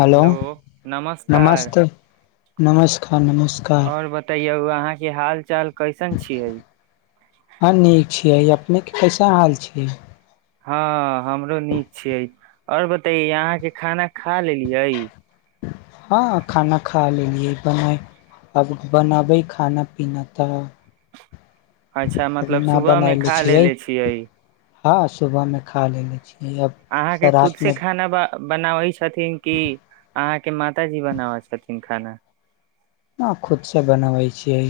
Hello नमस्कार नमस्ते नमस्कार नमस्कार कियो अहाँके हाल चाल कैसन छियै हँ नीक छियै अपने के कैसा हाल छियै हँ हमरो नीक छियै आओर बतैयै अहाँके खाना खा लेलियै हँ खाना खा लेलियै बनाय अब बनाबै खाना पीना तऽ अच्छा अभी मतलब न सुबह मे बनयले खा लेलेे छियै हँ सुबह में खा लेने छियै अयब अहाँके खुद सरात से मे खाना ब बनाबै छै छथिन कि अहाँके माताजी बनाबै छथिन खाना न खुद से बनावै छियै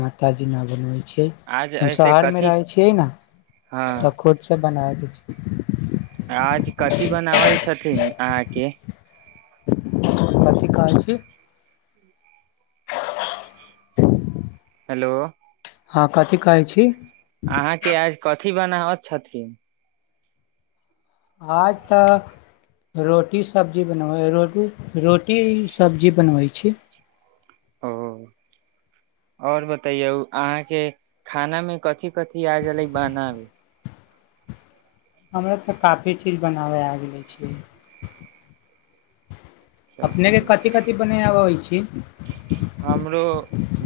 मात जी ना बनबै छिय आज हम ऐसे शहर मे कथी रहै छियै ने हँ तऽ खुद सब बना दै छी आज कथि बनाबै छथिन अहाँके कथी कहै छी [inaudible] हेलो हँ कथी कहै छी अहाँके आज क की बनाब छथि आज तऽ रोटी सब्जी बनबै रोटी रोटी सब्जी बनबै छी ओ आओर बतैयौ अहाँके खाना मे कथि कथि आ गेलै बना हमरा तऽ काफी चीज बनाबय आब गेलै छै चल अपनेके कथि कथि बनाबबै छी हमरो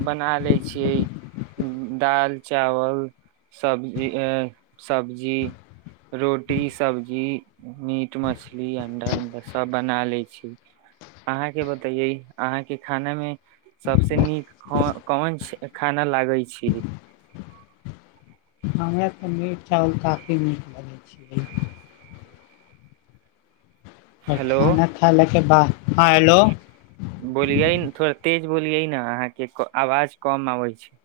बना ले छियै दाल चावल सब्जी सब्जी रोटी सब्जी मीट मछली अंडा उंडा सब बना ले छी अहाँके बतैे अहाँके खाना मे सबस नीक कोन खाना लागै छी हमे तऽ मीट चाावल काफी नीक लगै छैै आओर हेलो खाना खालय के बाद हँ हेलो बोलिय न थोड़ा तेज बोलियै न अहाँके आवाज कम आबै छै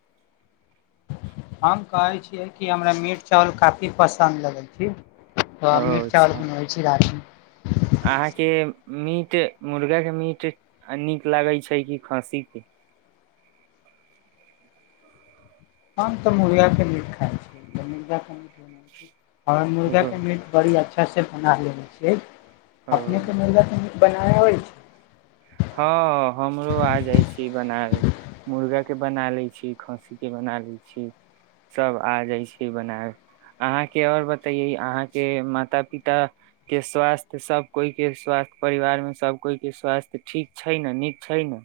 हम कहै छियै कि हमरा मीट चावल काफी पसन्द लगै छै त ओ मिर अच्छा अचार बनैबै छी राति मे अहाँके मीट मुर्गाके मीट नीक लागैत छै कि खाँसीके हम तऽ मुर्गाके मीट खाइत छीयै तऽ मुर्गाके मीट बनल छी हँ मुर्गा एगो कें मीट बढ़ी अच्छा कैसे बना लेने छियै ओ अपने के मिल जातन की बनायब अबै छै हँ हमरो आ जाइत छी बनाब मुर्गाके बना लैत छी खस्सीके बना लैत छी सभ आ जाइत छी बनाय अहाँके आओर बतैयै अहाँके माता पिता के स्वास्थ्य सभ कोइ के स्वास्थ परिवारमे सभ कोइ के स्वास्थ्य तऽ ठीक छै ने नीक छै ने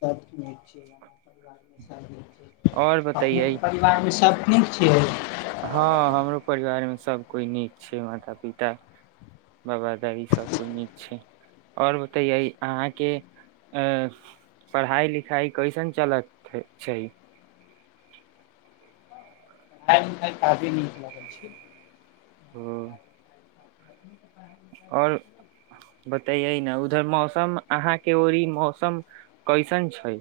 सभ नीक छै परिवार मे सभ नीक छै और बतैयै अपनेके परिवारमे सब नीक छियै हँ हमरो परिवारमे सभ कोइ नीक छै माता पिता बाबा दादी सभ कोइ नीक छै आओर बतैयै अहाँके अ पढ़ाइ लिखाइ कैसन चलत छै आइ काफी नीक लगय छी [inaudible] आओर बतैयै ने उधर मौसम अहााँके औरी मौसम कइसन छै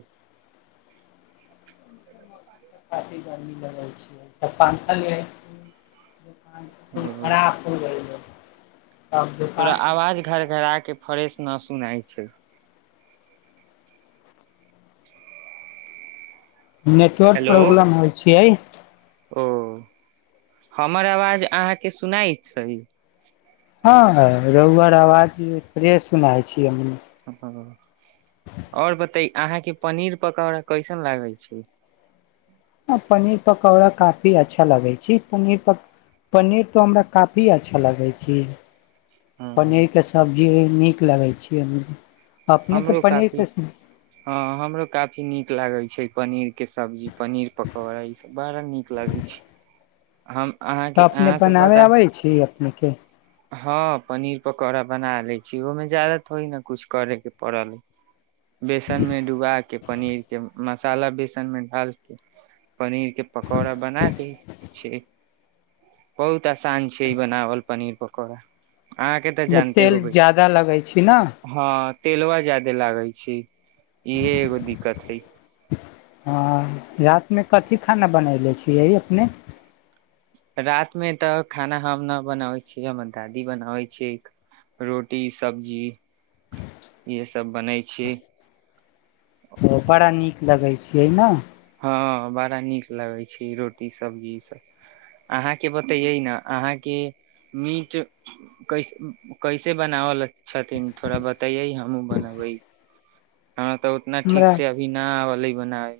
काफी गर्मी लगै छै त पंखा ले आय छिय फोन खराब होय गेयल हइ थोड़ा आवाज घर घराके फ्रेश ना सुनाइ छै नेटवर्क हेलो प्रॉब्लम होइ छियै ओ हमर आवाज अहाँके सुनाइ छै हँ, रुक-रुक कऽ आवाज फ्रीज भऽ सुनाइ दैत अछि। ह आओर बयाइये अहाँ के पनीर पकौड़ा कैसन लागे छै आ पनीर पकौड़ा काफी अच्छा लगै छै। पनीर पक पनीर तऽ हमरा काफी अच्छा लगै छै। हँ, पनीर के सब्जी जे नीक लागै छै। अपने के हमरो पानीर काफी हँ हमरो काफी नीक लागै छै। पनीर के सब्जी पनीर पकौड़ा ई सभ बड़ा नीक लगै छै। हम अहाँके तऽ अपने अहाँ से बनाबे बता आबै छी अपनेके हँ, पनीर पकौड़ा बना ले छी। ओहिमें ज्यादा थोड़ी ने कुछ करे के पढ़त बेसन मे डुबा के पनीर के मसाला बेसन मे डालके पनीर के पकौड़ा बना दी छै बहुत आसान छै ई बनावल पनीर पकौड़ा अहाँके तऽ आईमे जानते तेल होबै ज्यादा लगै छी। ने हँ तेलवा ज्यादे लागै छै। इहे एगो दिक्कत छै हँ रातिमे कथि खाना बनयने छियै अपने रात मे तऽ खाना हम नहि बनाबै छियै हमर दादी बनाबै छियै रोटी सब्जी इह सब बनै छीिय ओ बड़ा नीक लगैत छियै ने हँ बड़ा नीक लगै छै। रोटी सब्जी ई सब अहाँके बतैयै ने अहाँके मीट कैसे कैसे बनावल छथिन थोड़ा बतैयै हमहुँ बनबै हम तऽ उतना ठीक हमरा से अभी न आलै बनाब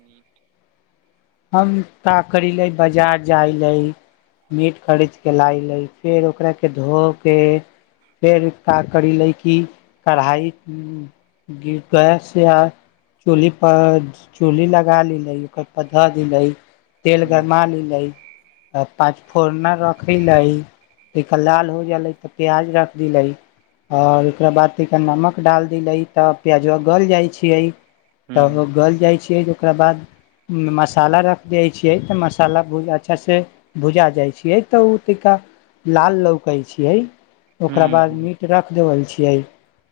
हम तऽ कऽ लेलिऐ। बजार जाइ कऽ मीट किनि आनलिऐ, फेर ओकरा धोएलिऐ। तकरबाद कढ़ाई गैस या चूल्ही पर चढ़ा लेलिऐ। ह द भै तेल ह गरमा ली लै पाँच फोरन देलै तऽ जखन ओ तनिका लाल भऽ जाइ छै, तखन प्याज दऽ देलै। ओकरा बाद नमक दऽ देलै, तऽ प्याज जल्दी गलऽ लगै छै। तब गल जाइ छियै। ओकरा बाद मसाला दऽ दै छियै तऽ ओ नीकसँ भुजाइ छै। जखन मसाला तनिका लाल देखाइ लागै छै, तखन बुझाइ छै जे नीकसँ भुजाइ गेल। ह ओकरा बाद ह मीट रख देबल छी। यीईई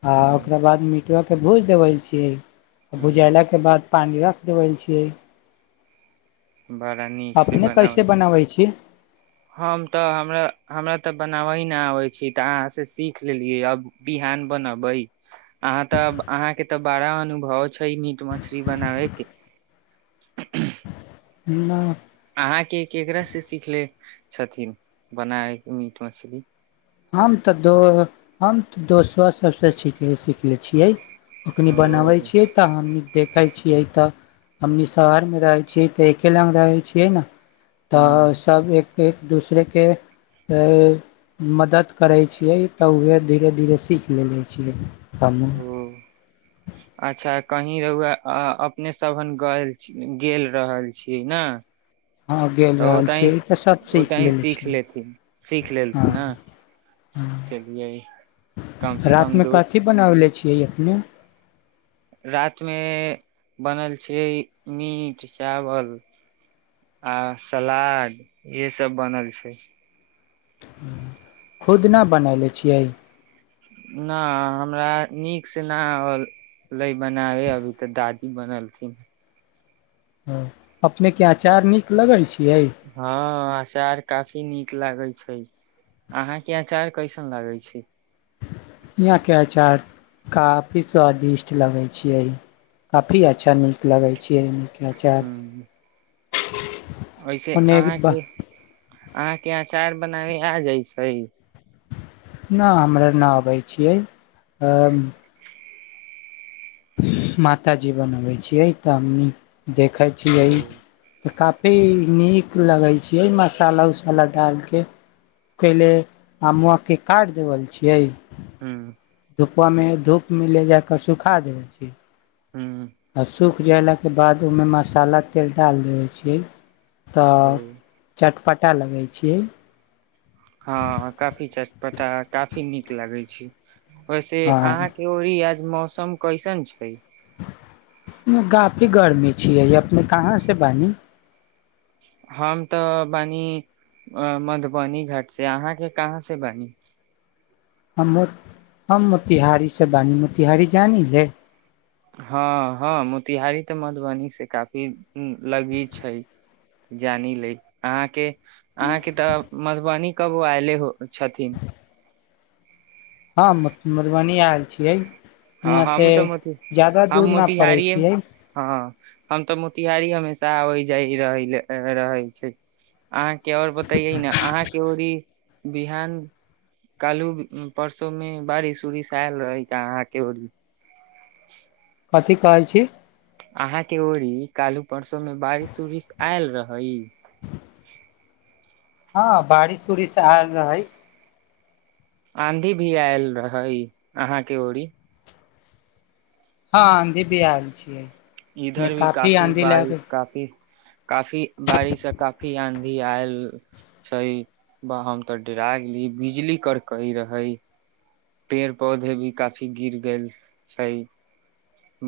आ ह ओकरा बाद मिटक त भुजि देबै छियै ह बुझयला के बाद पानि रखि देबै छियै बड़ा नीक से बनाबै छी हम तऽ हमरा हमरा त बनाबै नहि आबै छी त अहाँ से सीख लेलियै अब बिहान बनबै अहाँ तऽ अहाँके तऽ बड़ा अनुभव छै मीट मछली बनाबैके ना अहाँके केकरास से सीख ले छथिन बनाए मीट मछली हम तऽ दो हम तऽ दोस्तो सभसँ सीख सिखले छियै ओखनी ओ बनावे छीय तऽ हम देख देखै छियै तऽ हमनी शहरमे रहैत छियै तऽ एके लग रहै छियै ने ह तऽ सभ एक एक दूसरेके त मदद करै छियै तऽ वह धीरे धीरे सीख लेेले छियै फामू ओ अच्छा कही रहुए अपने सबन गेल रहल छीय ने हँ गेल तऽ रहल छियै ओतहि ई तऽ सब सीख ओतहि लेले सीख छी लेथिन सीख हँ लेलथिन ने चलियै कम ह से रति कम मे कथि दोस्त बनाले छी के अपने रातिमे बनल छै मीट चावल आ सलाद इहसभ बनल छै खुदना बनयलै छियै ना हमरा नीकसँ नहि अलै बनाबे अभी तऽ दादी बनलखिन ह अपनेके अचार नीक लगैत छै हाँ अचार काफी नीक लागे छै अहाँ के अचार कैसन लागे छै यहाँ के अचार काफी स्वादिष्ट लगे छिये काफी अच्छा नीक लगे छै हुँ [inaudible] ओैसे ओन्ने अहाँके नहि अहाँके अचार बनाबे आ जाइ छै ना हमरा ना अबै छै आ माता जी बनबै छियै तऽ हमनी देखै ओ छियै तऽ कफ पर नीक लगै छैियै मसाला उसाला डालके पहिले हम आमवा के काटि देबल छियै हुँ धुपामे धूप मिले जााक सुखा दे छी ह अस सूख गेलेलाके बाद ओहिमे मसाला तेल डालि दै छियै ओ तऽ चट पटा लेबै छी यै हँ काफी चटपटा काफी नीक लागै छै वैसे हँ अहाँके री याद मौसम कैसन छै काफी गर्मी छियै अपने कहाँ से बनी हम तऽ बनी मधुबनी घाटसँ अहाँके कहाँसँ बनी हम मो हम मोतिहारीसँ बानी मोतिहारी जानी रहे हँ हँ मोतिहारी तऽ मधुबनी से काफी लगी छै जानि ले अहाँके अहाँके तऽ मधुबनी कब आयले हो छथिन हँ म मधुबनी आयल छियै हँ हुआँसँ हम तऽ मोति ज्यादा हम दूर नहि पड़ै मोतिहारिए छियै हँ हम तऽ मोतिहारी हमेशा आबै जा रहै छै अह के आओर बतेयै न अहाँ के र ई बिहान कालू परसो में बारिश उरििश आयल रहै अहाँके बढ़ी [inaudible] कथी कहै छी अहाँं के ओड़ी कालू परसो में बारिश उरिश आयल रहै हँ बारिश उरििश आयल रहै आँधी भी आयल रहै अहाँके ओड़ी हँ आधी भी आयल छियै ने इधर भी काफी आँधी लग बारिश काफी काफी बारिश से काफी आंधी आयल छै हम तऽ डरा गेली बिजली कड़कई रहै पेड़ पौधे भी काफी गिर गेल छै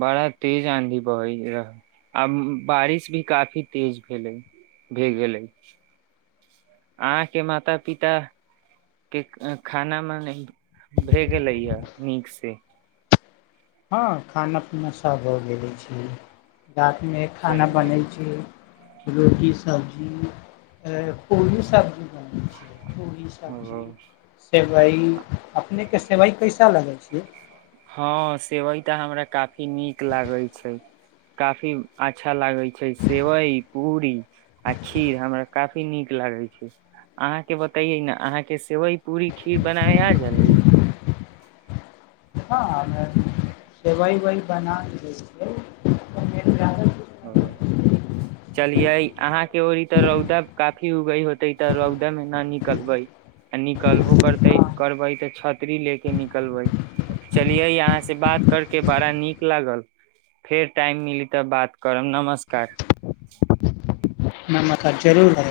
बड़ा तेज आँधी बहै रहै आब बारिश भी काफी तेज भेलै भए गेलै अहाँके माता पितााक के खानामेने भए गेलैए नीकसँ हँ खाना पीना सभ भऽ गेलै छै रतिमे खाना चलियै बनै छै रोटी सब्जी कोली सब्जी बनै छियै ो सब्जी ओ सेवई अपने के से भइ कैसा लगै छी हँ सेवइ तऽ हमरा काफी नीक लागैत छै काफी अच्छा लागैत छै सेवइ पूरी आ खीर हमरा काफी नीक लागैत छै अहाँके बतैयै ने अहाँके सेवइ पूड़री खीर बनाय छलै हँ हमे सेवइ वइ बना लै छियै जादा ओ किछु नहि चलिय अहाँके के ओी तऽ रौदा काफी उगई होते तऽ रौदा में ना निकलबे आ निकलबो करतै हँ करबै तऽ छतरी लेके निकलबै चलियै अहाँ से बात करके बड़ा नीक लागल फेर टाइम मिली तऽ बात करम नमस्कार नमकार जरूर ह